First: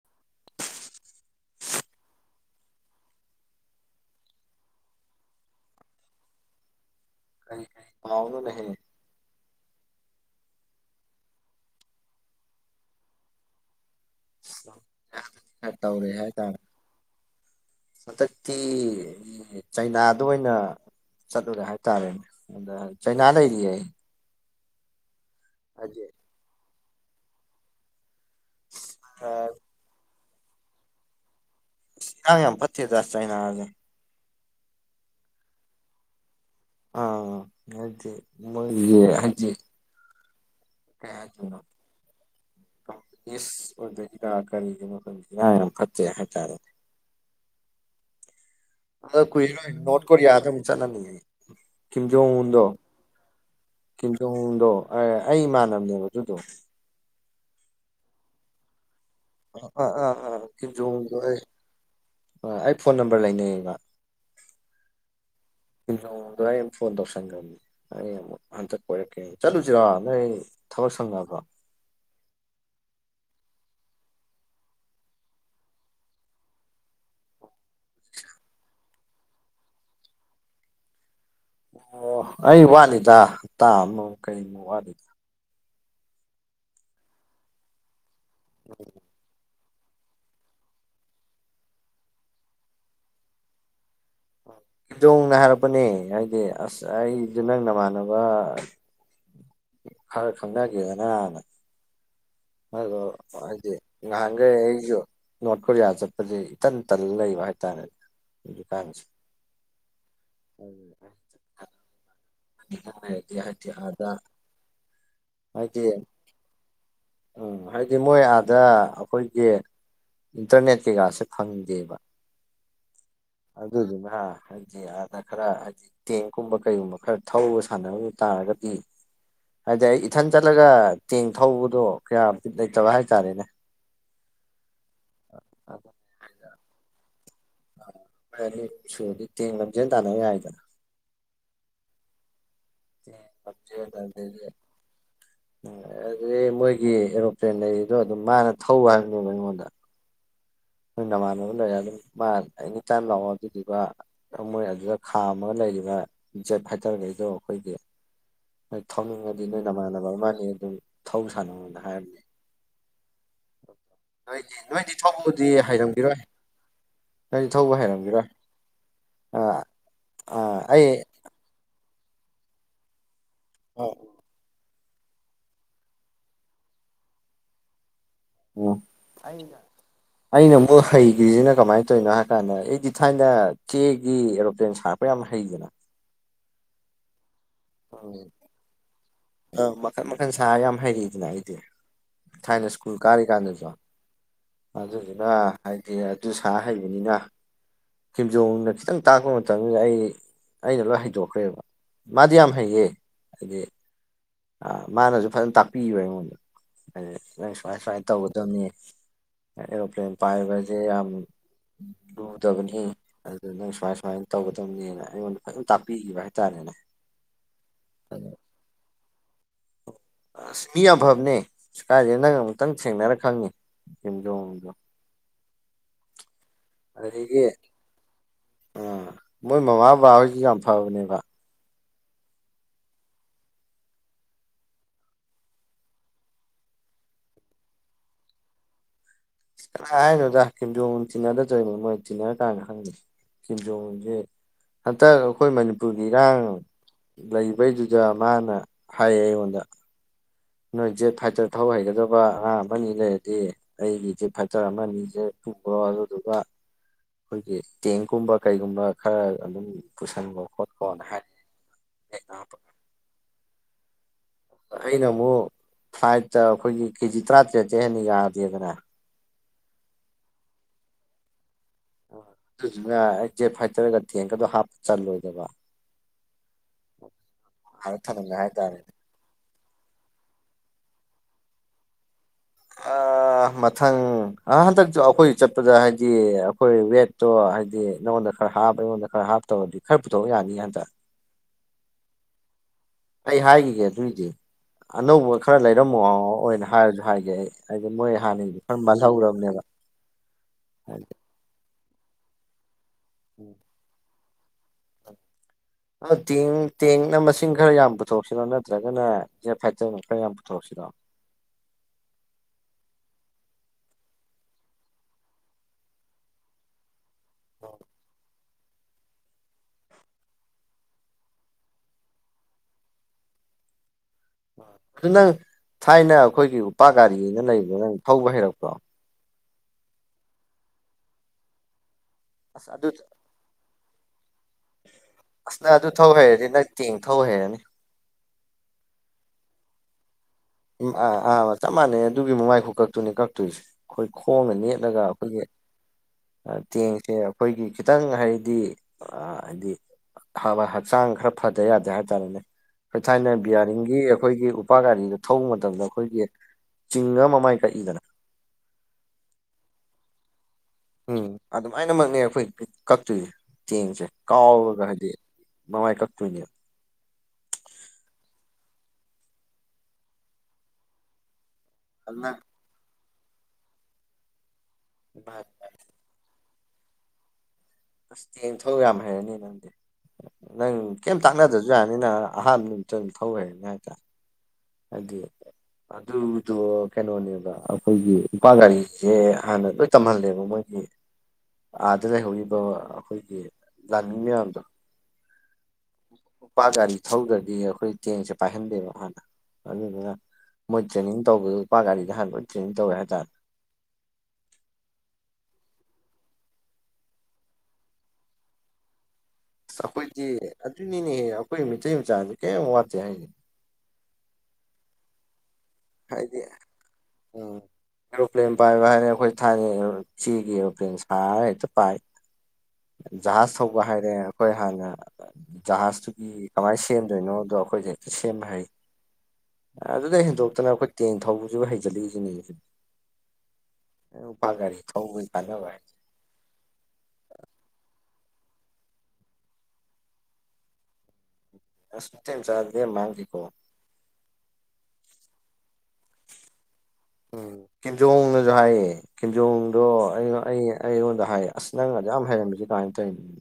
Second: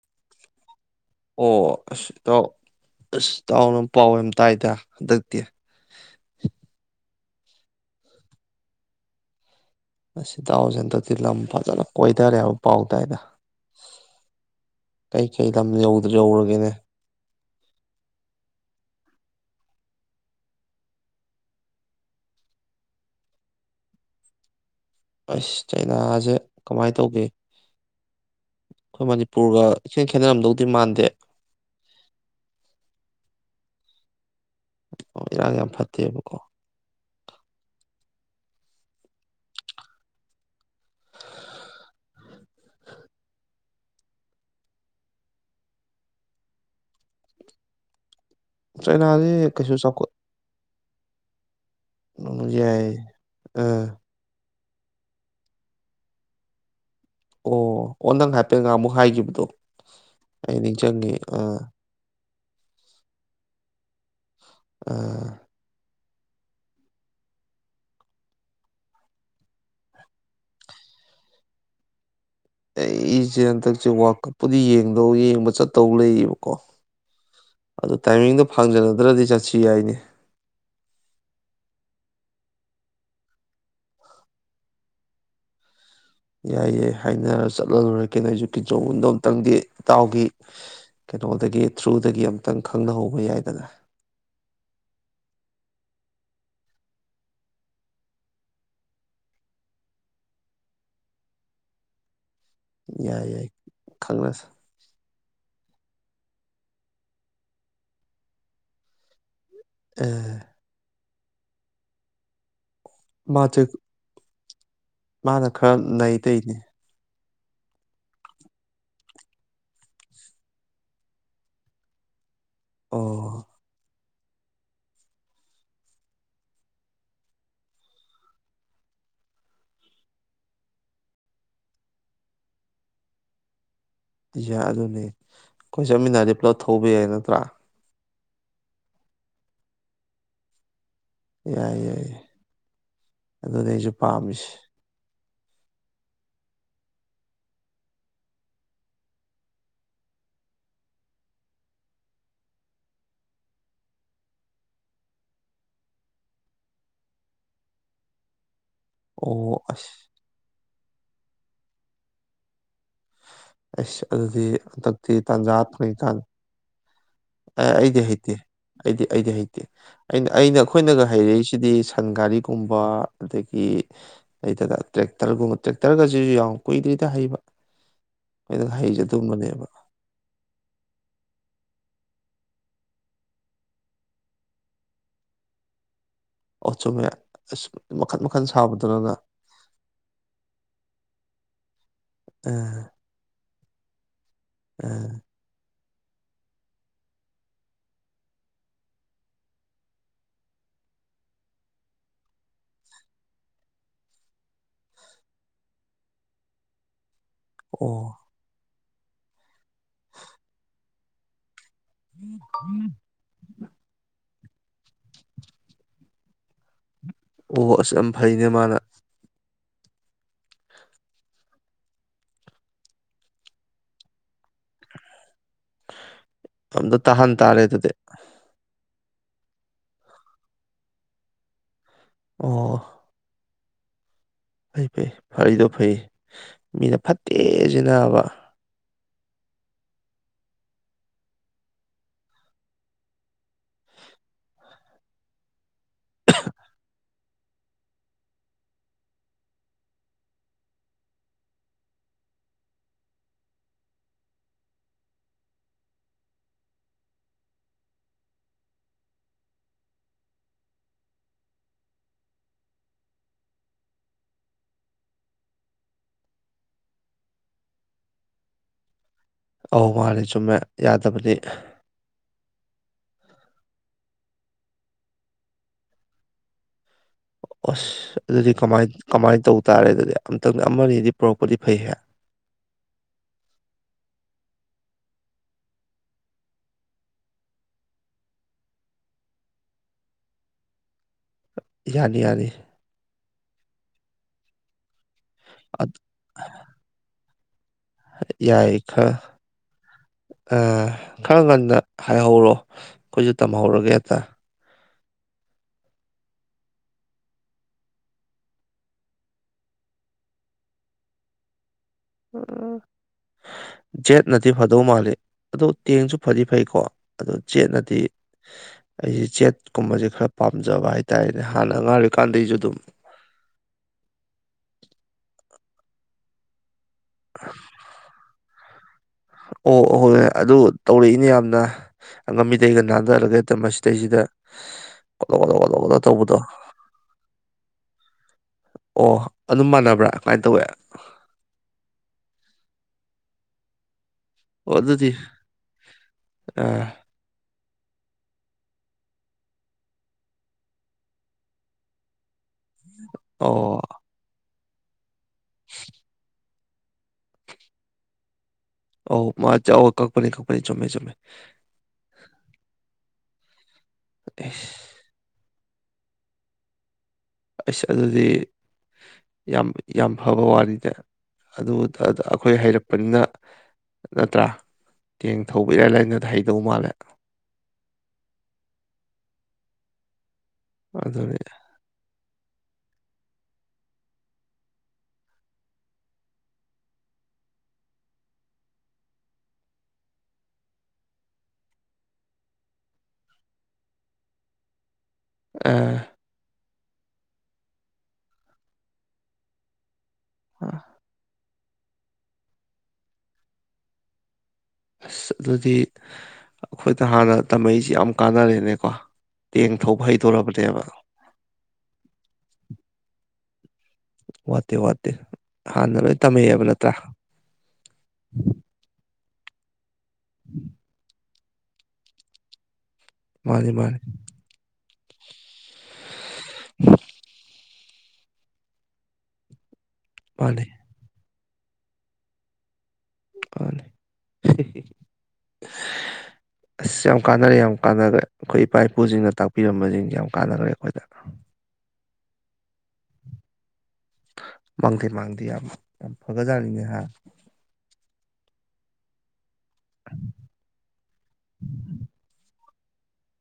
[unintelligible] ꯑꯣ ꯇꯣ ꯑꯁ ꯆꯥꯎꯥꯎꯅ ꯄꯥꯎ ꯑꯃ ꯇꯥꯏꯗ ꯍꯟꯗꯛꯇꯤ ꯀ ꯄꯥꯎꯗ ꯂꯩꯍ ꯑꯁꯤꯗꯥꯎꯁꯦꯟꯗꯗꯤ ꯂꯝ ꯐꯖꯅ ꯀꯣꯏꯊꯔꯦꯕ ꯄꯥꯎꯗꯥꯏꯅ ꯀꯩꯀꯩ ꯂꯝ ꯌꯧꯗ꯭ꯔ ꯌꯧꯔꯒꯦꯅꯦ ꯁꯇꯀꯤ ꯆꯩꯅꯥꯗ ꯑꯣꯏꯅ ꯆꯠꯂꯨꯔꯦ ꯍꯥꯏꯇꯥꯔꯦꯅꯦ ꯑꯗ ꯆꯩꯅꯥ ꯂꯩꯔꯤꯌꯦ ꯑꯩ ꯑꯁ ꯍꯥꯏꯗꯤ ꯆꯩꯅꯥꯁꯦ ꯀꯃꯥꯏꯅ ꯇꯧꯒꯦ ꯑꯩꯈꯣꯏ ꯃꯅꯤꯄꯨꯔꯒ ꯏꯦ ꯈꯦꯠꯅꯔꯝꯗꯧꯗꯤ ꯃꯥꯟꯗꯦ ꯌꯥ ꯌꯥꯝ ꯄꯊꯤ ꯇꯥꯁ ꯆꯥꯏꯅ ꯑꯖꯦ ꯑꯣ ꯏꯔꯥꯡ ꯌꯥꯝ ꯐꯠꯇꯦꯕꯀꯣ ꯑꯥ ꯑꯗꯨ ꯃ ꯀꯌꯥ ꯆꯅ ꯏꯁ ꯍꯔ ꯀꯔꯤꯒꯤ ꯃꯐꯝꯁꯤꯥ ꯌꯥꯝ ꯐꯠꯇꯩ ꯍꯥꯏꯇꯥꯔꯦꯅꯦ ꯑ ꯆꯩꯅꯥꯁꯦ ꯀ ꯀꯩꯁꯨ ꯅꯣꯠ ꯆꯥꯎꯈꯠ ꯀꯣ ꯋꯥꯔꯤ ꯌꯥꯔꯝ ꯆ ꯀꯤꯟꯗꯣ ꯍꯗꯣ ꯌꯥꯏ ꯑꯥ ꯀꯤꯟꯁꯨꯣ ꯍꯗꯣ ꯑꯩ ꯏꯃꯥꯟꯅꯕꯅꯦꯕ ꯑꯗꯨꯗꯣ ꯑꯣ ꯑꯣ ꯅꯪ ꯍꯥꯏꯐꯦꯠꯒ ꯑꯃꯨꯛ ꯍꯥꯏꯈꯤꯕꯗꯣ ꯑꯥ ꯑꯥ ꯑꯥ ꯑꯩ ꯅꯤꯡꯁꯤꯡꯉꯦ ꯀꯤꯝꯖꯣꯡꯎꯟꯗꯣ ꯑꯩ ꯑꯥ ꯑꯩ ꯐꯣꯟ ꯅꯝꯕꯔ ꯂꯩꯅꯩꯌꯦꯕ ꯑ ꯍꯤꯖꯣꯗ ꯑꯩ ꯐꯣꯟ ꯇꯧꯁꯟꯈ꯭ꯔꯕꯅꯤ ꯑꯩ ꯑꯃꯨꯛ ꯍꯟꯗꯛ ꯀꯣꯏꯔꯛꯀꯦ ꯆꯠꯂꯨꯁꯤꯔꯣ ꯅꯣꯏ ꯁ ꯉꯗꯣ ꯑꯩꯁꯦ ꯍꯟꯗꯛꯁꯦ ꯔ ꯀꯞꯄꯨꯗꯤ ꯌꯦꯡꯗꯧ ꯌꯦꯡꯕ ꯆꯠꯇꯧ ꯂꯩꯌꯦꯕꯀꯣ [inaudible] ꯑꯗꯨ ꯇꯥꯏꯃꯤꯡꯗꯣ ꯐꯥꯡꯖꯅꯗ꯭ꯔꯗꯤ ꯆꯠꯁꯤ ꯌꯥꯏꯅꯦ ꯑꯣ ꯑꯩ ꯋꯥꯠꯂꯤꯗꯥꯥ ꯇ ꯀꯩꯅ ꯋꯥ ꯂꯤꯗ ꯌꯥꯏ ꯌꯥꯏ ꯍꯥꯏꯅꯔ ꯆꯠꯍꯜꯂꯨꯔ ꯂꯣꯢꯔꯦ ꯀꯩꯅꯣ ꯑꯩꯖꯨ ꯀꯤꯝ ꯖꯣꯡ ꯎꯟꯗꯣ ꯑꯃꯨꯛꯇꯪꯗꯤ ꯏꯇꯥꯎꯒꯤ ꯀꯩꯅꯣꯗꯒꯤ ꯊ꯭ꯔꯨꯗꯒꯤ ꯑꯃꯨꯇꯪ ꯈꯪꯅꯍꯧꯕ ꯌꯥꯏꯗꯅ ꯏꯗꯣꯡꯅ ꯍꯥꯏꯔꯛꯄꯅꯦ ꯍꯥꯏꯗꯤ ꯑꯁ ꯑꯩꯁꯨ ꯅꯪ ꯅꯃꯥꯟꯅꯕ ꯈꯔ ꯈꯪꯅꯒꯦꯅ ꯍꯥꯟꯅ ꯑꯗꯣ ꯌꯥꯏ ꯌꯥꯏ ꯍꯥꯏꯗꯤ ꯈꯪꯅꯁꯦ ꯉꯥꯍꯥꯟꯒꯩ ꯑꯩꯖꯨ ꯅꯣꯔꯠ ꯀꯣꯔꯤꯌꯥ ꯆꯠꯄꯗꯤ ꯏꯇꯟ ꯇꯟ ꯂꯩꯕ ꯍꯥꯏꯇꯥꯔꯦꯅꯦ ꯍꯧꯖꯤꯛꯀꯥꯟꯁꯦ ꯑ [unintelligible] ꯃꯥꯁꯦ [unintelligible] ꯃꯥꯅ ꯈꯔ ꯍꯥꯏꯗꯤ ꯅꯩ ꯇꯩꯅꯦ ꯎꯝ ꯍꯥꯏꯗꯤ ꯃꯣꯏ ꯑꯥꯗ ꯑꯩꯈꯣꯏꯒꯤ ꯏꯟꯇꯔꯅꯦꯠ ꯀꯩꯀꯥꯁꯦ ꯐꯪꯗꯦꯕ ꯑꯣ ꯑꯗꯨꯗꯨꯅ ꯍꯥꯏꯗꯤ ꯑꯥꯗ ꯈꯔ ꯍꯥꯏꯗꯤ ꯇꯦꯡꯀꯨꯝꯕ ꯀꯩꯒꯨꯝꯕ ꯈꯔ ꯊꯧꯕ ꯁꯥꯟꯅꯕ ꯇꯥꯔꯒꯗꯤ ꯍꯥꯏꯗꯤ ꯑꯩ ꯏꯊꯟ ꯆꯠꯂꯒ ꯇꯦꯡ ꯊꯧꯕꯗꯣ ꯀꯌꯥ ꯂꯩꯇꯕ ꯍꯥꯏꯇꯥꯔꯦꯅꯦ ꯌꯥ ꯑꯗꯨꯅꯦ ꯑꯩꯈꯣꯏ ꯆꯠꯃꯤꯟꯅꯗꯤ ꯄꯨꯂꯞ ꯊꯧꯕ ꯌꯥꯏꯅ ꯑꯅꯤ ꯁꯣꯗꯤ ꯇ ꯂꯖꯦꯜ ꯇꯅ ꯍꯥꯏꯏꯗ ꯌꯥꯏ ꯌꯥꯏꯏ ꯀꯞꯖꯦ ꯑꯣꯏ ꯂꯗ ꯑꯗꯨꯗꯤ ꯃꯣꯏꯒꯤ ꯑꯦꯔꯣꯄ꯭ꯂꯦꯟ ꯂꯩꯗꯣ ꯑꯗꯨꯝ ꯃꯥꯅ ꯊꯧꯕ ꯍꯪꯅꯦꯕ ꯑꯩꯉꯣꯟꯗ ꯅꯣꯏ ꯅꯃꯥꯟꯅꯕ ꯂꯩꯔꯦ ꯑꯗꯨꯝ ꯃꯥ ꯑꯦꯅꯤ ꯇꯥꯏꯝ ꯂꯥꯛꯑꯣ ꯑꯗꯨꯗꯨꯒ ꯃꯣꯏ ꯑꯗꯨꯗ ꯈꯥꯝꯃꯒ ꯂꯩ ꯂꯩꯔꯤꯕ ꯖꯦꯠ ꯐꯥꯏꯇꯔꯈꯩꯗꯣ ꯑꯩꯈꯣꯏꯒꯤ ꯍꯣꯏ ꯊꯧꯅꯤꯡꯉꯗꯤ ꯑꯣ ꯅꯣꯏ ꯑꯁ ꯅꯃꯥꯟꯅꯕ ꯑꯃꯅꯤ ꯑꯗꯨꯝ ꯊꯧ ꯁꯥꯟꯅꯧꯅ ꯍꯥꯏꯔꯝꯃꯦ ꯑꯗꯨꯗꯤꯛꯗꯤ ꯊꯧꯕꯗꯤ ꯇꯟꯖ ꯅ ꯊ ꯍꯩꯔꯝꯈꯤꯔꯣꯏ ꯅꯣꯏꯗꯤ ꯑꯦ ꯊꯧꯕ ꯑꯩꯗꯤ ꯍꯩꯔꯝꯈꯤꯔꯣꯏ ꯍꯩꯇꯦ ꯑꯩꯗꯤ ꯑꯩꯗꯤ ꯑꯥ ꯍꯩꯇꯦ ꯑꯩꯅ ꯑꯥ ꯑꯩꯅ ꯑꯩ ꯑꯩꯈꯣꯏꯅꯒ ꯍꯩꯔꯛꯏꯁꯤꯗꯤ ꯁꯪꯒꯥꯔꯤꯒꯨꯝꯕ ꯑꯗꯒꯤ ꯑꯩꯗꯗ ꯇ꯭ꯔꯦꯛꯇꯔꯒꯨꯝꯕ ꯇ꯭ꯔꯦꯛꯇꯔꯒꯁꯤ ꯌꯥꯝ ꯀꯨꯏꯗ꯭ꯔꯤꯗ ꯍꯩꯕ ꯎꯝ ꯑꯩꯅ ꯍꯩꯁꯦ ꯑꯗꯨꯝꯕꯅꯦꯕ ꯑꯩꯅ ꯑꯃꯨꯛ ꯍꯩꯈ꯭ꯔꯤꯁꯤꯅ ꯀꯃꯥꯏ ꯇꯩꯅꯣ ꯍꯥꯏ ꯀꯥꯟꯗ ꯑꯩꯗꯤ ꯊꯥꯏꯅ ꯆꯦꯒꯤ ꯑꯦꯔꯣꯄ꯭ꯂꯦꯟ ꯁꯥꯔꯛꯄ ꯌꯥꯝ ꯍꯩꯗꯅ ꯑꯣ ꯆꯨꯝꯃꯦ ꯑꯁ ꯃꯈꯟ ꯃꯈꯟ ꯁꯥꯕꯗꯨꯔ ꯑ ꯃꯈꯜ ꯃꯈꯟ ꯁꯥꯔꯒ ꯌꯥꯝ ꯍꯩꯔꯛꯗꯅ ꯑꯩꯗꯤ ꯊꯥꯏꯅ ꯑꯥ ꯁ꯭ꯀꯨꯜ ꯀꯥꯔꯤ ꯀꯥꯟꯗꯁꯨ ꯑꯥ ꯑꯗꯨꯗꯨꯅ ꯍꯥꯏꯗꯤ ꯑꯗꯨ ꯁꯥ ꯍꯩꯕꯅꯤꯅ ꯈꯤꯝꯖꯣꯡꯅ ꯈꯤꯇꯪ ꯇꯥꯛꯄ ꯃꯇꯝꯗꯨꯗ ꯑꯩ ꯑꯩꯅ ꯂꯣꯏ ꯍꯩꯗꯣꯛꯈ꯭ꯔꯦꯕ ꯃꯥꯗꯤ ꯌꯥꯝ ꯐꯩꯌꯦ ꯍꯥꯏꯗꯤ ꯃꯥꯅꯁꯨ ꯐꯖꯅ ꯇꯥꯛꯄꯤꯕ ꯑꯩꯉꯣꯟꯗ ꯍꯥꯏꯗꯤ ꯅꯪ ꯁ꯭ꯋꯥꯏ ꯑꯣ ꯁ꯭ꯋꯥꯏ ꯇꯧꯒꯗꯕꯅꯤ ꯑꯦꯔꯣꯄ꯭ꯂꯦꯟ ꯄꯥꯏꯕꯖꯦ ꯌꯥꯝ ꯂꯨꯗꯕꯅꯤꯍꯦ ꯑꯗꯨ ꯅꯪ ꯁꯨꯃꯥꯏ ꯁꯥꯏ ꯇꯧꯒꯗꯕꯅꯦꯅ ꯑꯩꯉꯣꯟꯗ ꯐꯖꯝ ꯇꯥꯛꯄꯤꯈꯤꯕ ꯍꯥꯏꯇꯥꯔꯦꯅꯦ ꯑꯣ ꯑꯁ ꯌꯥꯝ ꯐꯩꯅꯦ ꯃꯥꯅ ꯑ ꯃꯤ ꯌꯥꯝ ꯐꯕꯅꯦ ꯁ ꯀꯥꯏꯗꯩ ꯅꯪ ꯑꯃꯨꯛꯇꯪ ꯊꯦꯡꯅꯔ ꯈꯪꯉꯤ ꯁꯤꯖꯣꯖꯣ ꯑꯝꯗ ꯇꯥꯍꯟ ꯇꯥꯔꯦ ꯑꯗꯨꯗꯤ ꯑꯥ ꯃꯣꯏ ꯃꯃꯥ ꯕꯥꯍꯣꯏꯁꯨ ꯌꯥꯝ ꯐꯕꯅꯦꯕ ꯑꯣ ꯐꯩ ꯐꯩ ꯐꯔꯤꯗꯣ ꯐꯩ ꯃꯤꯅ ꯐꯠꯇꯦꯁꯤ ꯅꯥꯕ ꯑꯁ ꯀꯅꯥ ꯍꯥꯏꯅꯣꯗ ꯀꯤꯝꯖꯣꯡ ꯇꯤꯟꯅꯗ ꯇꯧꯔꯤꯅꯤ ꯃꯣꯏ ꯇꯤꯟꯅꯔꯥꯛꯀꯥꯟꯗ ꯈꯪꯉꯅꯤ꯫ ꯀꯤꯝꯖꯣꯡꯗꯤ ꯍꯟꯇꯛ ꯑꯩꯈꯣꯏ ꯃꯅꯤꯄꯨꯔꯒꯤ ꯏꯔꯥꯡ꯫ ꯂꯩꯕꯩꯗꯨꯗ ꯃꯥꯅ ꯍꯥꯏꯌꯦ ꯑꯩꯉꯣꯟꯗ꯫ ꯅꯣꯏ ꯖꯦꯠ ꯐꯥꯏꯇꯔ ꯊꯧ ꯍꯩꯒꯗꯕ ꯑꯉꯥꯡ ꯑꯃꯅꯤ ꯂꯩꯔꯗꯤ ꯑꯩꯒꯤ ꯖꯦꯠ ꯐꯥꯏꯇꯔ ꯑꯃꯅꯤ ꯖꯦ꯫ ꯕꯣ ꯑꯗꯨꯗꯨꯒ꯫ ꯑꯩꯈꯣꯏꯒꯤ ꯇꯦꯡꯀꯨꯝꯕ ꯀꯩꯒꯨꯝꯕ ꯈꯔ ꯑꯗꯨꯝ ꯄꯨꯁꯟꯕ ꯈꯣꯠꯄ ꯍꯥꯏ꯫꯫ [unintelligible] ꯑꯩꯅ ꯑꯃꯨꯛ ꯐ꯭ꯂꯥꯏꯠꯇ ꯑꯩꯈꯣꯏꯒꯤ ꯀꯦꯖꯤ ꯇꯔꯥꯇꯔꯦꯠꯇ ꯍꯦꯟꯅ ꯌꯥꯗꯦꯗꯅ꯫ ꯑꯧ ꯃꯥꯂꯦ ꯆꯨꯝꯃꯦ ꯌꯥꯗꯕꯅꯤ꯫ ꯑꯗꯨꯏꯗꯨꯅ ꯖꯦꯠ ꯐꯥꯏꯇꯔꯒ ꯊꯦꯡꯒꯗꯨ ꯍꯥꯞꯄ ꯆꯜꯂꯣꯏꯗꯕ꯫ ꯑꯁ ꯍꯥꯏꯔ ꯊꯅꯝꯃꯦ ꯑꯗꯨꯗꯤ ꯍꯥꯏꯇꯥꯔꯦ ꯀꯃꯥꯏ ꯀꯃꯥꯏꯅ ꯇꯧ ꯇꯥꯔꯦ ꯑꯗꯨꯗꯤ ꯑꯃꯇꯪ ꯑꯃꯅꯤꯗꯤ ꯄꯣꯔꯛꯄꯗꯤ ꯐꯩꯍꯦ꯫ ꯑꯥ꯫ ꯃꯊꯪ ꯑꯥ ꯍꯟꯗꯛꯁꯨ ꯑꯩꯈꯣꯏ ꯆꯠꯄꯗ ꯍꯥꯏꯗꯤ ꯑꯩꯈꯣꯏ ꯋꯦꯠꯇꯣ ꯍꯥꯏꯗꯤ ꯅꯉꯣꯟꯗ꯫ ꯈꯔ ꯍꯥꯞ ꯑꯩꯉꯣꯟꯗ ꯈꯔ ꯍꯥꯞꯇꯧꯔꯗꯤ ꯈꯔ ꯄꯨꯊꯣꯛꯔꯛ ꯌꯥꯅꯤ ꯍꯥꯏꯟꯇꯥꯔꯦ꯫ ꯌꯥꯅꯤ ꯌꯥꯅꯤ꯫ ꯑꯩ ꯍꯥꯏꯈꯤꯒꯦ ꯑꯗꯨꯏꯗꯤ ꯑꯅꯧꯕ ꯈꯔ ꯂꯩꯔꯝꯃꯣ ꯑꯣꯏꯅ ꯍꯥꯏꯔꯁꯨ ꯍꯥꯏꯒꯦ ꯑꯩ꯫ ꯍꯥꯏꯗꯤ ꯃꯣꯏ ꯍꯥꯟꯅꯒꯤꯗꯨ ꯈꯔ ꯃꯜꯍꯧꯔꯝꯅꯦꯕ꯫ ꯑ ꯈꯔ ꯉꯟꯅ ꯍꯥꯏꯍꯧꯔꯣ ꯑꯩꯈꯣꯏꯁꯨ ꯇꯝꯍꯧꯔꯒꯦ ꯍꯦꯛꯇ꯫ [unintelligible] ꯑ ꯇꯦꯡ ꯇꯦꯡꯅ ꯃꯁꯤꯡ ꯈꯔ ꯌꯥꯝ ꯄꯨꯊꯣꯛꯁꯤꯔꯣ ꯅꯠꯇ꯭ꯔꯒꯅꯦ ꯖꯦꯠ ꯐꯥꯏꯇꯔꯅ ꯈꯔ ꯌꯥꯝ ꯄꯨꯊꯣꯛ ꯁꯤꯔꯣ꯫ ꯎꯝ꯫ ꯖꯦꯠꯅꯗꯤ ꯐꯗꯧ ꯃꯥꯜꯂꯤ ꯑꯗꯣ ꯇꯦꯡꯁꯨ ꯐꯗꯤ ꯐꯩꯀꯣ ꯑꯗꯣ ꯖꯦꯠꯅꯗꯤ꯫ ꯑꯩꯁꯦ ꯖꯦꯠꯀꯨꯝꯕꯁꯦ ꯈꯔ ꯄꯥꯝꯖꯕ ꯍꯥꯏꯇꯥꯥꯔꯦꯅꯦ ꯍꯥꯟꯅ ꯑꯉꯥꯡ ꯑꯣꯏꯔꯤꯀꯥꯟꯗꯩꯁꯨ ꯑꯗꯨꯝ꯫ [inaudible] ꯑꯗꯨ ꯅꯪ ꯊꯥꯏꯅ ꯑꯩꯈꯣꯏꯒꯤ ꯎꯄꯥ ꯒꯥꯔꯤꯅ ꯂꯩꯕꯗꯨ ꯅꯪ ꯊꯧꯕ ꯍꯩꯔꯛꯄꯣ꯫ ꯑꯣ ꯍꯣꯏ ꯑꯗꯨ ꯇꯧꯔꯛꯏꯅꯦ ꯌꯥꯝꯅ꯫ ꯑꯁ ꯑꯪꯉꯝꯃꯤꯗꯩꯒ ꯑꯗꯨ ꯅꯥꯟꯊꯔꯒ ꯍꯦꯛꯇ ꯃꯁꯤꯗꯩꯁꯤꯗ ꯀꯣꯗꯣꯛ ꯑꯁ ꯅꯪ ꯀꯣꯗꯣꯛ ꯑꯗꯨ ꯀꯣꯗꯣꯛ ꯊꯧ ꯇꯧꯕꯗꯣ꯫ ꯍꯩꯔꯗꯤ ꯅꯪ ꯇꯦꯡ ꯊꯧ ꯍꯩꯔꯅꯤ꯫ ꯑꯣ ꯑꯗꯨ ꯃꯥꯟꯅ ꯑꯥ ꯑꯥ ꯆꯞ ꯃꯥꯟꯅꯩ ꯑꯗꯨꯒꯤ ꯃꯃꯥꯏ ꯈꯨꯀꯥꯛꯇꯨꯅꯦ ꯀꯛꯇꯣꯏꯁꯤ꯫ ꯈꯣꯡꯅ ꯑꯣ ꯅꯦꯠꯂꯒ ꯑꯗꯨꯗꯤ ꯑꯩꯈꯣꯏꯒꯤ ꯇꯦꯡꯁ ꯑ ꯂꯦꯟ ꯑꯩꯈꯣꯏꯒꯤ꯫ ꯈꯤꯇꯪ ꯍꯥꯏꯗꯤ ꯑꯥ ꯍꯥꯏꯗꯤ ꯍꯥꯕ ꯍꯛꯆꯥꯡ ꯈꯔ ꯐꯗ ꯌꯥꯗꯦ ꯍꯥꯏꯇꯥꯔꯦꯅꯦ꯫ ꯈꯣꯏ ꯊꯥꯏꯅ ꯑꯣ ꯕꯤꯌꯥꯔꯤꯡꯒꯤ ꯑꯩꯈꯣꯏꯒꯤ ꯎꯄꯥ ꯒꯥꯔꯤꯗ ꯊꯧꯕ ꯃꯇꯝꯗ ꯑꯩꯈꯣꯏꯒꯤ꯫ ꯆꯤꯡꯉ ꯃꯃꯥꯏ ꯀꯛꯏꯗꯅ꯫ ꯑꯧ ꯃꯥ ꯆꯧ ꯀꯛꯄꯅꯤ ꯀꯛ ꯎꯝ ꯑꯗꯨꯃꯥꯏꯅꯃꯛꯅꯦ ꯑꯩꯈꯣꯏꯒꯤ ꯀꯛꯇꯣꯏꯁꯦ ꯇꯦꯡꯁꯤ ꯑꯩꯁ ꯀꯥꯎꯔꯒ ꯍꯥꯏꯗꯤ꯫ ꯃꯃꯥꯏ ꯀꯛꯇꯣꯏꯅꯦꯕ꯫ ꯑꯩꯁ ꯑꯗꯨꯗꯤ ꯌꯥꯝ ꯌꯥꯝ ꯐꯕ ꯋꯥꯔꯤꯅꯦ꯫ ꯑꯗꯨ ꯑꯗꯨꯅ ꯑꯩꯈꯣꯏ ꯍꯩꯔꯛꯄꯅꯤꯅ ꯅꯠꯇ꯭ꯔꯥ꯫ ꯇꯦꯡ ꯊꯧꯕ ꯏꯔꯥꯏ ꯂꯥꯏꯅꯗ ꯍꯩꯗꯧ ꯃꯥꯜꯂꯦ꯫ ꯑꯁ ꯇꯦꯡ ꯊꯧ ꯌꯥꯝ ꯍꯩꯔꯅꯤ ꯅꯪꯗꯤ ꯅꯪ ꯀꯩꯝ ꯑꯗꯨꯅꯤ ꯇꯥꯛꯅꯗ꯭ꯔꯁꯨ ꯌꯥꯅꯤꯅ꯫ ꯑꯍꯥꯟꯕ ꯅꯨꯃꯤꯠꯇ ꯑꯗꯨꯝ ꯊꯧ ꯍꯩꯔꯅꯤ ꯍꯥꯏꯇꯥꯔꯦ ꯍꯥꯏꯗꯤ꯫ ꯑꯗꯨꯗꯣ ꯀꯩꯅꯣꯅꯦꯕ ꯑꯩꯈꯣꯏꯒꯤ ꯎꯄꯥ ꯒꯥꯔꯤꯁꯦ ꯍꯥꯟꯅ ꯂꯣꯏ ꯇꯝꯍꯜꯂꯦꯕ ꯃꯣꯏ ꯑꯩ ꯑꯥꯗ ꯂꯩꯍꯧꯔꯤꯕ ꯑꯩꯈꯣꯏꯒꯤ ꯂꯥꯟꯃꯤ ꯃꯌꯥꯝꯗꯣ꯫ ꯑꯥ꯫ ꯎꯄꯥ ꯒꯥꯔꯤ ꯊꯧꯗ꯭ꯔꯗꯤ ꯑꯩꯈꯣꯏ ꯇꯦꯡꯁꯦ ꯄꯥꯏꯍꯟꯗꯦꯕ ꯍꯥꯟꯅ ꯑꯗꯨꯅ ꯑꯥ ꯃꯣꯏ ꯇ꯭ꯔꯦꯅꯤꯡ ꯇꯧꯕꯗꯨ ꯂꯨꯄꯥ ꯒꯥꯔꯤꯗ ꯍꯥꯟꯕ ꯇ꯭ꯔꯦꯅꯤꯡ ꯇꯧꯋꯦ ꯍꯥꯏꯇꯥꯔꯦ꯫ ꯑꯁ ꯑꯗꯨꯗꯤ ꯑꯩꯈꯣꯏꯗ ꯍꯥꯟꯅ ꯇꯝꯃꯩꯁꯤ ꯌꯥꯝ ꯀꯥꯟꯅꯔꯦꯅꯦꯀꯣ ꯇꯦꯡ ꯑꯁ ꯊꯧꯕ ꯑꯩꯈꯣꯏꯗꯤ ꯍꯩꯗꯣꯔꯕꯅꯦꯕ ꯑꯗꯨꯅꯤꯅꯦ ꯑꯩꯈꯣꯏ ꯃ ꯃꯆꯥꯁꯦ ꯀꯌꯥꯝꯝ ꯋꯥꯠꯠꯇꯦ ꯍꯥꯏꯅꯤ ꯋꯥꯦ ꯋꯥꯇ ꯍꯥꯏꯗꯤ ꯎ ꯑꯦꯔꯣꯄ꯭ꯂꯦꯟ ꯄꯥꯏꯕ ꯍꯥꯏꯔꯦ ꯑꯩꯈꯣꯏ ꯊꯅꯤ ꯆꯤꯒꯤ ꯑ ꯁꯇ ꯄꯥꯏ ꯖꯍꯥꯖ ꯃꯥꯅꯤ ꯊꯧꯕ ꯃꯥꯅꯤ ꯍꯥꯏꯔꯦ ꯑꯩꯈꯣꯏ ꯍꯥꯟꯅ ꯖꯍꯥꯖꯇꯨꯒꯤ ꯀꯃꯥꯏꯅ ꯁꯦꯝꯗꯣꯏꯅꯣꯗꯣ ꯑꯩꯈꯣꯏꯁꯦ ꯍꯦꯛꯇ ꯁꯦꯝꯕ ꯍꯩ ꯑꯗꯨꯗ ꯍꯣ ꯃꯥꯅꯤ ꯇꯦꯡ ꯊꯧꯕꯁꯤꯕꯨ ꯍꯩꯖꯤꯠꯂꯛꯏꯁꯤꯅꯦ ꯃꯥꯅꯤ ꯐꯥꯒꯔꯤ ꯐꯧ ꯃꯤ ꯊꯗ ꯍꯥꯏꯥꯏ ꯑꯁ ꯌꯥꯝ ꯀꯥꯟꯅꯔꯦ ꯌꯥꯝ ꯀꯥꯟꯅꯈ꯭ꯔꯦ ꯑꯩꯈꯣꯏ ꯏꯄꯥ ꯏꯄꯨꯁꯤꯡꯅ ꯇꯥꯛꯄꯤꯔꯝꯕꯁꯤꯡꯁꯦ ꯌꯥꯝ ꯀꯥꯟꯅꯈ꯭ꯔꯦ ꯑꯩꯈꯣꯏꯗ ꯑ ꯊ ꯆꯥ ꯃꯥꯈꯤꯤ ꯀꯣ ꯃꯥꯡꯗꯦ ꯃꯥꯡꯗꯦ ꯌꯥꯝ ꯌꯥꯝ ꯐꯒꯖꯥꯠꯅꯤꯅꯦ ꯍꯥꯏꯍ ꯎꯝ ꯈꯤꯟꯖꯣꯡꯅꯁꯨ ꯍꯥꯏꯥꯏ ꯈꯤꯟꯖꯣꯡ ꯑꯗꯣ ꯑꯩ ꯑꯩ ꯑꯩꯉꯣꯟꯗ ꯍꯥꯏ ꯑꯁ ꯅꯪꯒ ꯌꯥꯝ ꯍꯩꯔꯝꯃꯤꯁꯦ ꯀꯃꯥꯏꯅ ꯇꯧꯔꯤꯅꯤ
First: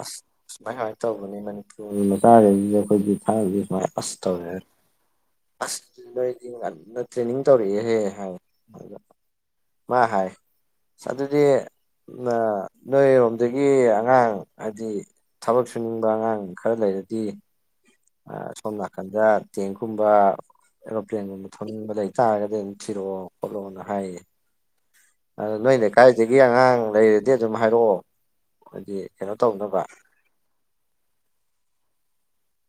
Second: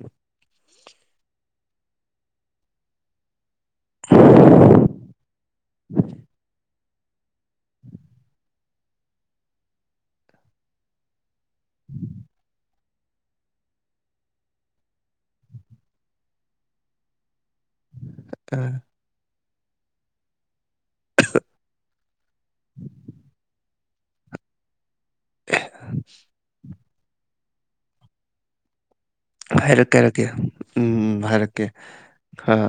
ꯑꯁ ꯁꯨꯃꯥꯏ ꯁꯨꯃꯥꯏꯅ ꯇꯧꯕꯅꯤ ꯃꯅꯤꯄꯨꯔ ꯃꯇꯥꯗ ꯑꯩꯈꯣꯏꯒꯤ ꯊꯥꯁ ꯍꯣꯏ ꯑ ꯍ ꯑ [unintelligible] ꯇ꯭ꯔꯦꯅꯤꯡ ꯇꯧꯔꯛꯑꯦꯍꯦ ꯍꯥꯏꯗ ꯃꯥ ꯍꯥꯏ ꯗꯤ ꯅꯣꯏꯔꯣꯝꯗꯒꯤ ꯑꯉꯥꯡ ꯍꯥꯏꯗꯤ ꯊꯕꯛ ꯁꯨꯅꯤꯡꯕ ꯑꯉꯥꯡ ꯈꯔ ꯂꯩꯔꯗꯤ ꯁꯣꯝ ꯅꯥꯀꯟꯗ ꯆꯦꯡꯒꯨꯝꯕ ꯑꯦꯔꯣꯄ꯭ꯂꯦꯟꯒꯨꯝꯕ ꯊꯣꯛꯅꯤꯡꯕ ꯂꯩ ꯇꯥꯔꯒꯗꯤ ꯑꯗꯨꯝ ꯊꯤꯔꯛꯑꯣ ꯈꯣꯠꯂꯣꯅ ꯍꯥꯏꯌꯦ ꯑ ꯅꯣꯏꯅ ꯀꯥꯏꯗꯒꯤ ꯑꯉꯥꯡ ꯂꯩꯔꯗꯤ ꯑꯗꯨꯝ ꯍꯥꯏꯔꯛꯑꯣ ꯍꯥꯏꯗꯤ ꯀꯩꯅꯣ ꯇꯧꯅꯕ ꯍꯥꯏꯔꯛꯀꯦ ꯍꯥꯏꯔꯛꯀꯦ ꯎꯝ ꯍꯥꯏꯔꯛꯀꯦ ꯈꯔ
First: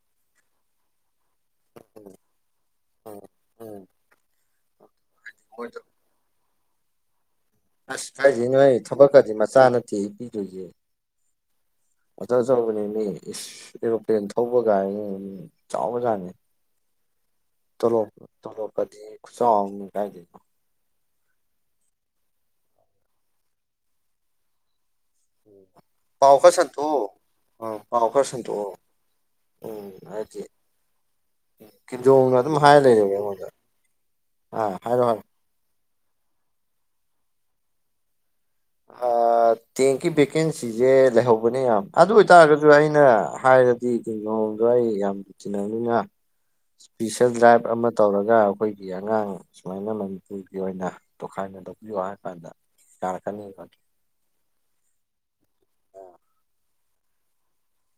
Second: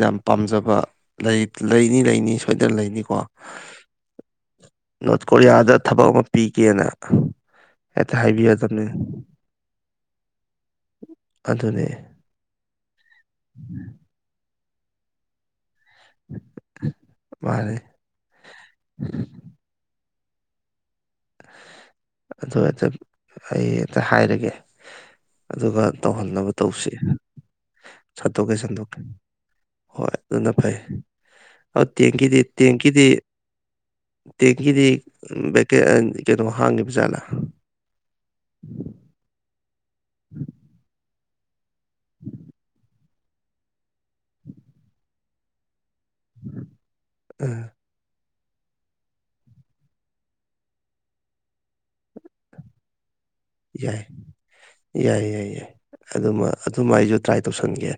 ꯌꯥꯝ ꯄꯥꯝꯖꯕ ꯂꯩ ꯂꯩꯅꯤ ꯂꯩꯅꯤ ꯁꯣꯏꯗꯅ ꯂꯩꯅꯤꯀꯣ ꯅꯣꯔꯠ ꯀꯣꯔꯤꯌꯥꯗ ꯃꯣꯏꯗꯣ ꯊꯕꯛ ꯑꯃ ꯄꯤꯒꯦꯅ ꯑꯁ ꯍꯦꯛꯇ ꯀꯥꯏ ꯍꯥꯏꯕꯤꯔꯗꯕꯅꯤ ꯊꯕꯛ ꯀꯗꯤ ꯃꯆꯥꯅ ꯇꯤ ꯄꯤꯗꯣꯏꯒꯦ ꯑꯗꯨꯅꯤ ꯑꯣꯖ ꯆꯥꯎꯕꯅꯦꯅꯦ ꯑꯦꯔꯣꯄ꯭ꯂꯦꯟ ꯊ ꯑꯦ ꯃꯥꯅꯤ ꯆꯥꯎꯕꯖꯥꯠꯅꯤꯣꯂꯣꯞꯄ ꯇꯣꯂꯣꯞꯄꯗꯤ ꯈꯨ ꯆꯥꯎꯅꯤ ꯀꯥꯏꯗꯦ ꯑꯗꯨ ꯍꯦꯛꯇ ꯑꯩ ꯑꯦꯛꯇ ꯍꯥꯏꯔꯒꯦ ꯑꯗꯨꯒ ꯄꯥꯎ ꯇꯧꯍꯟꯅꯕ ꯈꯔ ꯇꯧꯁꯤ ꯁꯟꯇꯣꯛꯑꯣ ꯑ ꯄꯥꯎ ꯈꯔ ꯁꯠꯇꯣꯛꯀꯦ ꯁꯟꯇꯣꯛꯑꯣ ꯁꯟꯗꯣꯛꯀꯦ ꯎꯝ ꯍꯣꯏ ꯍꯥꯏꯗꯤ ꯑꯗꯨꯅ ꯐꯩ ꯑ ꯀꯤꯝꯖꯣꯡꯅ ꯇꯦꯡꯀꯤꯗꯤ ꯑꯗꯨꯝ ꯍꯥꯏꯔ ꯇꯦꯡꯀꯤꯗꯤ ꯂꯩꯔꯦꯕ ꯑꯩꯉꯣꯟꯗ ꯑꯥ ꯍꯥꯏꯔꯣ ꯍꯥꯏꯔꯣ ꯇꯦꯡꯒꯗꯤꯀ ꯀꯩꯅꯣ ꯍꯥꯡꯒꯕꯖꯂꯥ ꯑ ꯊꯀꯤ ꯄꯦꯀꯦꯟꯁꯤꯖꯦ ꯂꯦꯍꯣ ꯇ ꯌꯥꯝ ꯑꯗꯨ ꯑꯣꯏꯇꯥꯔꯒꯁꯨ ꯑꯩꯅ ꯍꯥꯏꯔꯗꯤ ꯀꯒꯣꯝꯗꯣ ꯑꯩ ꯌꯥꯝ ꯇꯤꯟꯅꯅꯤꯅ ꯏꯁꯄꯤꯁꯦꯜ ꯑꯥ ꯗ꯭ꯪꯔꯥꯏꯚ ꯑꯃ ꯇꯧꯔꯒ ꯑꯩꯈꯣꯏꯒꯤ ꯑꯉꯥꯡ ꯁꯨꯃꯥꯏꯅ ꯃꯅꯤꯄꯨꯔꯒꯤ ꯑꯣꯏꯅ ꯇꯣꯈꯥꯏꯅ ꯇꯧꯕꯤꯌꯣ ꯍꯥꯏ ꯀꯥꯟꯗꯥꯔ ꯌꯥꯏ ꯌꯥꯏ ꯌꯥꯏ ꯌꯥꯏ ꯑꯗꯨꯃ ꯑꯗꯨꯃ ꯑꯩꯁꯨ ꯇ꯭ꯔꯥꯏ ꯇꯧꯁꯟꯒꯦ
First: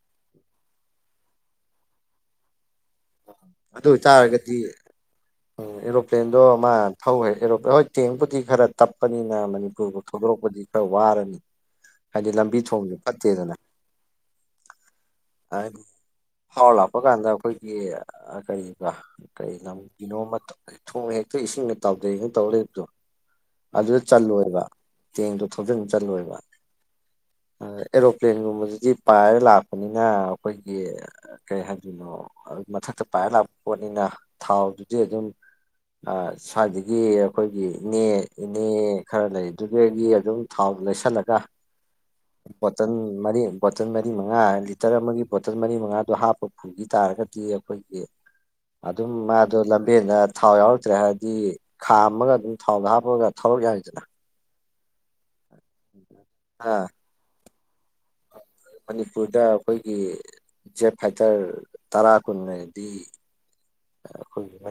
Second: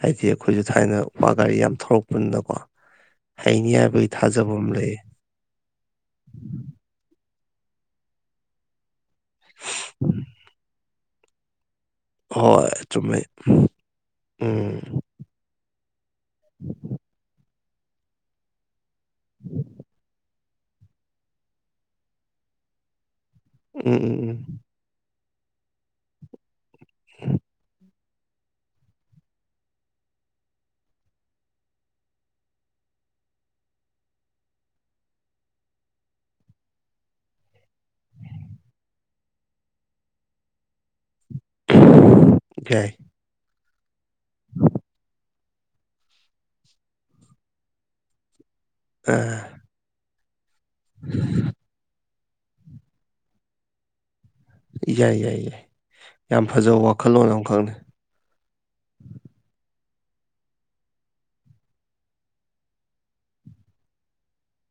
ꯍꯥꯏꯗꯤ ꯑꯩꯈꯣꯏꯁꯨ ꯊꯥꯏꯅ ꯋꯥ ꯒꯥꯔꯤ ꯌꯥꯝ ꯊꯧꯔꯛꯄꯅꯤꯅꯀꯣ ꯍꯥꯏꯅꯤ ꯌꯥꯕꯩ ꯊꯥꯖꯕꯝꯂꯦ ꯎ ꯑꯦꯔꯣꯄ꯭ꯂꯦꯟꯗꯣ ꯃꯥ ꯣꯏ ꯍꯣꯏꯔ ꯍꯣꯏ ꯇꯦꯡꯕꯨꯨꯗꯤ ꯈꯔ ꯇꯞꯄꯅꯤꯅ ꯃꯅꯤꯄꯨꯔꯕꯨ ꯊꯣꯏꯗꯣꯔꯛꯄꯗꯤ ꯈꯔ ꯋꯥꯔꯅꯤ ꯍꯥꯏꯗꯤ ꯂꯝꯕꯤ ꯍꯣꯏ ꯊꯣꯡꯁꯨꯦ ꯆꯨꯝꯃꯦ ꯐꯠꯇꯦꯗꯅ ꯎꯝ ꯍꯥꯎꯂꯄ ꯀꯥꯟꯗ ꯑꯩꯈꯣꯏꯒꯤ ꯀ ꯀꯔꯤꯅ ꯊꯣꯡ ꯍꯦꯛꯇ ꯏꯁꯤꯡꯅ ꯇꯥꯎꯗꯩꯅ ꯇꯧꯕꯗꯣ ꯎꯝ ꯑꯗꯨꯗ ꯎꯝ ꯎꯝ ꯆꯜꯂꯣꯏꯕ ꯇꯦꯡꯗꯣ ꯊꯣꯖꯤꯤꯟ ꯆꯜꯂꯣꯏꯕ ꯑꯦꯔꯣꯄ꯭ꯂꯦꯟꯒꯨꯝꯕꯗꯨꯗꯤ ꯄꯥꯏꯔ ꯂꯥꯛꯄꯅꯤꯅ ꯑꯩꯈꯣꯏꯒꯤ ꯀꯩ ꯍꯥꯏꯗꯣꯏꯅꯣ ꯃꯊꯛꯇ ꯄꯥꯏꯔ ꯂꯥꯛꯄ ꯄꯣꯠꯅꯤꯅ ꯊꯥꯎꯗꯨꯗꯤ ꯑꯗꯨꯝ ꯁ꯭ꯋꯥꯏꯗꯒꯤ ꯑꯩꯈꯣꯏꯒꯤ ꯏꯅꯦ ꯏꯅꯦ ꯈꯔ ꯂꯩ ꯑꯗꯨꯗꯒꯤ ꯑꯗꯨꯝ ꯊꯥꯎ ꯂꯩꯁꯜꯂꯒ ꯌꯥꯏ ꯕꯣꯇꯜ ꯃꯔꯤ ꯕꯣꯇꯜ ꯃꯔꯤ ꯃꯉꯥ ꯂꯤꯇꯔ ꯑꯃꯒꯤ ꯕꯣꯇꯜ ꯃꯔꯤ ꯃꯉꯥꯗꯣ ꯍꯥꯞꯄ ꯄꯨꯈꯤ ꯇꯥꯔꯒꯗꯤ ꯑꯩꯈꯣꯏꯒꯤ ꯑꯗꯨꯝ ꯑꯥ ꯍꯕꯦꯟꯗ ꯊꯥꯎ ꯌꯥꯎꯔꯛꯇ꯭ꯔꯦ ꯍꯥꯏꯔꯗꯤ ꯈꯥꯝ ꯑꯃꯒ ꯑꯗꯨꯝ ꯊꯥꯎꯗ ꯍꯥꯞꯄꯒ ꯊꯥꯎꯔꯛ ꯌꯥꯔꯤꯗꯅ ꯌꯥꯏ ꯌꯥꯏ ꯌꯥꯏ ꯌꯥꯝ ꯐꯖꯕ ꯋꯥꯈꯜꯂꯣꯟ ꯑꯃꯈꯛꯅ ꯃꯅꯤꯄꯨꯔꯗꯥ ꯑꯩꯈꯣꯏꯒꯤ ꯖꯦꯠ ꯐꯥꯏꯇꯔ ꯇꯔꯥ ꯀꯨꯟꯗꯤ ꯑꯩꯈꯣꯏꯒꯤ ꯁ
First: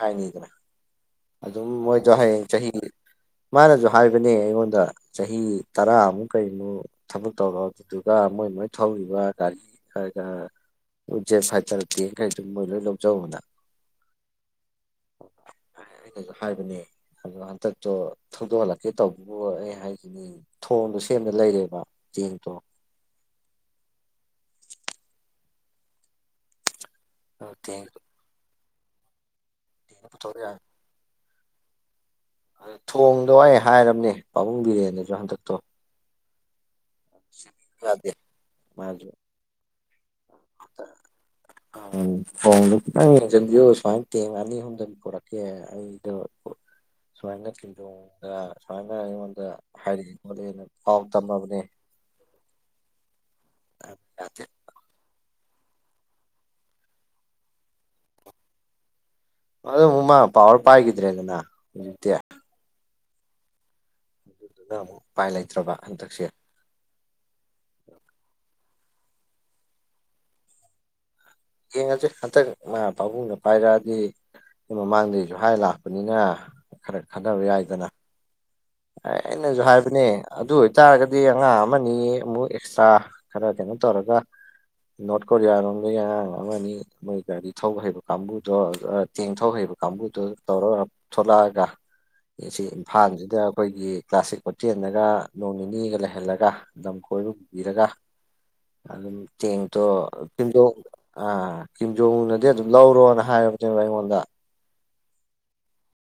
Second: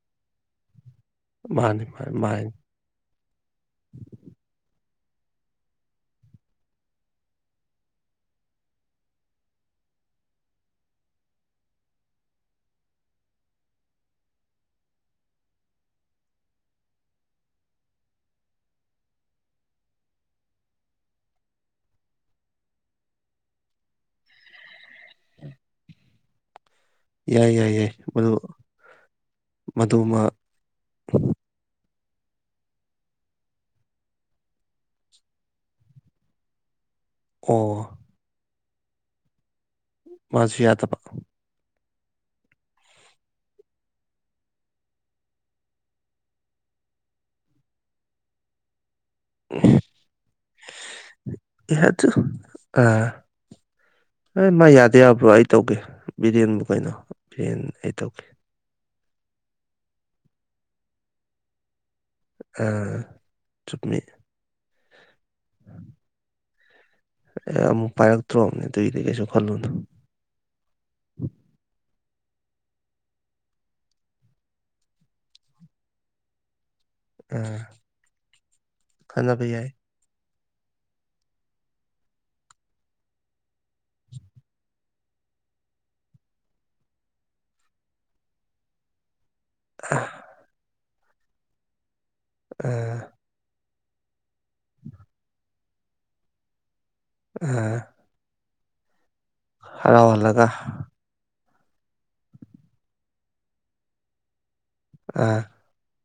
ꯍꯥꯏꯅꯤꯗꯅ ꯑꯗꯨꯝ ꯃꯥꯅꯤ ꯃꯣꯏꯗꯣ ꯃꯥꯅꯤ ꯃꯥꯅꯤ ꯍꯌꯦꯡ ꯆꯍꯤ ꯃꯥꯅꯁꯨ ꯍꯥꯏꯕꯅꯦ ꯑꯩꯉꯣꯟꯗ ꯆꯍꯤ ꯇꯔꯥꯃꯨꯛ ꯀꯔꯤꯅꯣ ꯊꯕꯛ ꯇꯧꯔꯣ ꯑꯗꯨꯗꯨꯒ ꯃꯣꯏ ꯃꯣꯏ ꯊꯧꯔꯤꯕ ꯒꯥꯔꯤ ꯐꯇꯈꯩ ꯃꯣꯏ ꯂꯣꯏ ꯂꯧꯖꯕꯅ ꯑꯣ ꯑꯩꯅꯁꯨ ꯍꯥꯏꯕꯅꯦ ꯑꯗꯣ ꯍꯟꯗꯛꯇꯣ ꯊꯧꯗꯣꯛꯍꯜꯂꯛꯀꯦ ꯇꯧꯕꯕꯨ ꯑꯩ ꯍꯥꯏꯈꯤꯅꯤ ꯊꯣꯡꯗꯣ ꯁꯦꯝꯅ ꯂꯩꯔꯦꯕ ꯆꯦꯡꯗꯣ ꯌꯥꯏ ꯌꯥꯏ ꯌꯥꯏ ꯇꯦꯡꯗꯣ ꯃꯗꯨ ꯃꯗꯨꯃ ꯄꯨꯊꯣꯛ ꯌꯥꯏ ꯊꯣꯡꯗꯣ ꯑꯩ ꯍꯥꯏꯔꯕꯝꯅꯦ ꯄꯥꯕꯨꯡ ꯕꯤꯔꯦꯟꯁꯨ ꯍꯟꯗꯛꯇꯣ ꯑꯣ ꯗꯦ ꯃꯥ ꯃꯥꯁꯨ ꯌꯥꯗꯕ ꯣꯡ ꯌꯦꯡꯟꯕꯤ ꯁꯨꯃꯥꯏ ꯇꯦꯡ ꯑꯅꯤ ꯑꯍꯨꯝꯗ ꯄꯨꯔꯛꯀꯦ ꯑꯩꯗꯣ ꯁꯋꯥꯏꯉ ꯆꯤꯟꯣꯡ ꯁ ꯄꯥꯎ ꯇꯝꯃꯕꯅꯦ ꯏꯍꯁꯨꯣ ꯑꯥ ꯑ ꯌꯥꯗꯦ ꯃꯥ ꯌꯥꯗꯦ ꯑꯕ꯭ꯔ ꯑꯩ ꯇꯧꯒꯦ ꯕꯤꯔꯌꯥꯦꯟꯕꯨ ꯀꯩꯅꯣ ꯕꯤꯔꯌꯥꯟ ꯑꯩ ꯇꯧꯒꯦ ꯑꯗꯣ ꯎꯃ ꯄ ꯍꯔꯄꯥ ꯍꯥꯏꯒꯗ꯭ꯔꯦ ꯑꯗꯨꯗꯅ ꯑ ꯆꯨꯠ ꯑꯗꯨꯗꯨꯅ ꯑꯃꯨꯛ ꯎꯄꯥꯏ ꯂꯩꯇ꯭ꯔꯕ ꯍꯟꯗꯛꯁꯦ ꯑ ꯑꯃꯛ ꯄꯥꯏꯔꯛꯛꯇ꯭ꯔꯣꯑꯝꯅꯤ ꯇꯏꯗꯦꯁꯨ ꯈꯜꯅ ꯍꯦꯡꯁ ꯍꯟꯇꯛ ꯄꯥꯕꯨꯡꯗ ꯄꯥꯏꯔꯛꯑꯗꯤ ꯃꯃꯥꯡꯗꯒꯤꯁꯨ ꯍꯥꯏ ꯂꯥꯛꯄꯅꯤꯅ ꯈꯔ ꯈꯟꯊꯕ ꯑꯥ ꯌꯥꯏꯗꯅ ꯑꯦ ꯈꯟꯅꯕ ꯑꯩꯅꯁꯨ ꯌꯥꯏ ꯍꯥꯏꯕꯅꯦ ꯑꯗꯨ ꯑꯣꯏꯇꯥꯔꯒꯗꯤ ꯑꯉꯥꯡ ꯑꯃꯅꯤ ꯑꯃꯨꯛ ꯑꯦꯛꯁꯇ꯭ꯔꯥ ꯈꯔ ꯀꯩꯅꯣ ꯇꯧꯔꯒ ꯅꯣꯔꯠ ꯀꯣꯔꯤꯌꯥꯔꯝꯒ ꯑꯉ ꯑꯃꯅꯤꯅꯤ ꯃꯣꯏ ꯒꯥꯔꯤ ꯊ ꯍꯥꯏꯕ ꯀꯥꯡꯝꯕꯨꯗ ꯆꯦꯡ ꯊꯧ ꯍꯩꯔꯤꯕ ꯑꯥ ꯀꯥꯡꯕꯨꯗꯨ ꯇꯧꯔꯒ ꯊꯣꯛꯂꯛꯑꯒ ꯁꯤ ꯑꯥ ꯏꯝꯐꯥꯜꯁꯤꯗ ꯑꯩꯈꯣꯏꯒꯤ ꯀ꯭ꯂꯥꯁꯤꯛ ꯍꯣꯇꯦꯜꯗꯒ ꯅꯣꯡ ꯅꯤꯅꯤꯒ ꯂꯩꯍꯜꯂꯒ ꯂꯝ ꯀꯣꯏꯕ ꯑꯥ ꯄꯨꯕꯤꯔꯒ ꯑꯗꯨꯝ ꯇꯦꯡꯇꯣ ꯍꯔꯥꯎꯍꯜꯂꯒ ꯇꯤꯟꯣ ꯑꯥ ꯀꯤꯝꯖꯣꯅꯗꯤ ꯑꯗꯨꯝ ꯂꯧꯔꯣꯅ ꯍꯥꯏꯕꯅꯦꯕ ꯑꯩꯉꯣꯟꯗ ꯑꯥ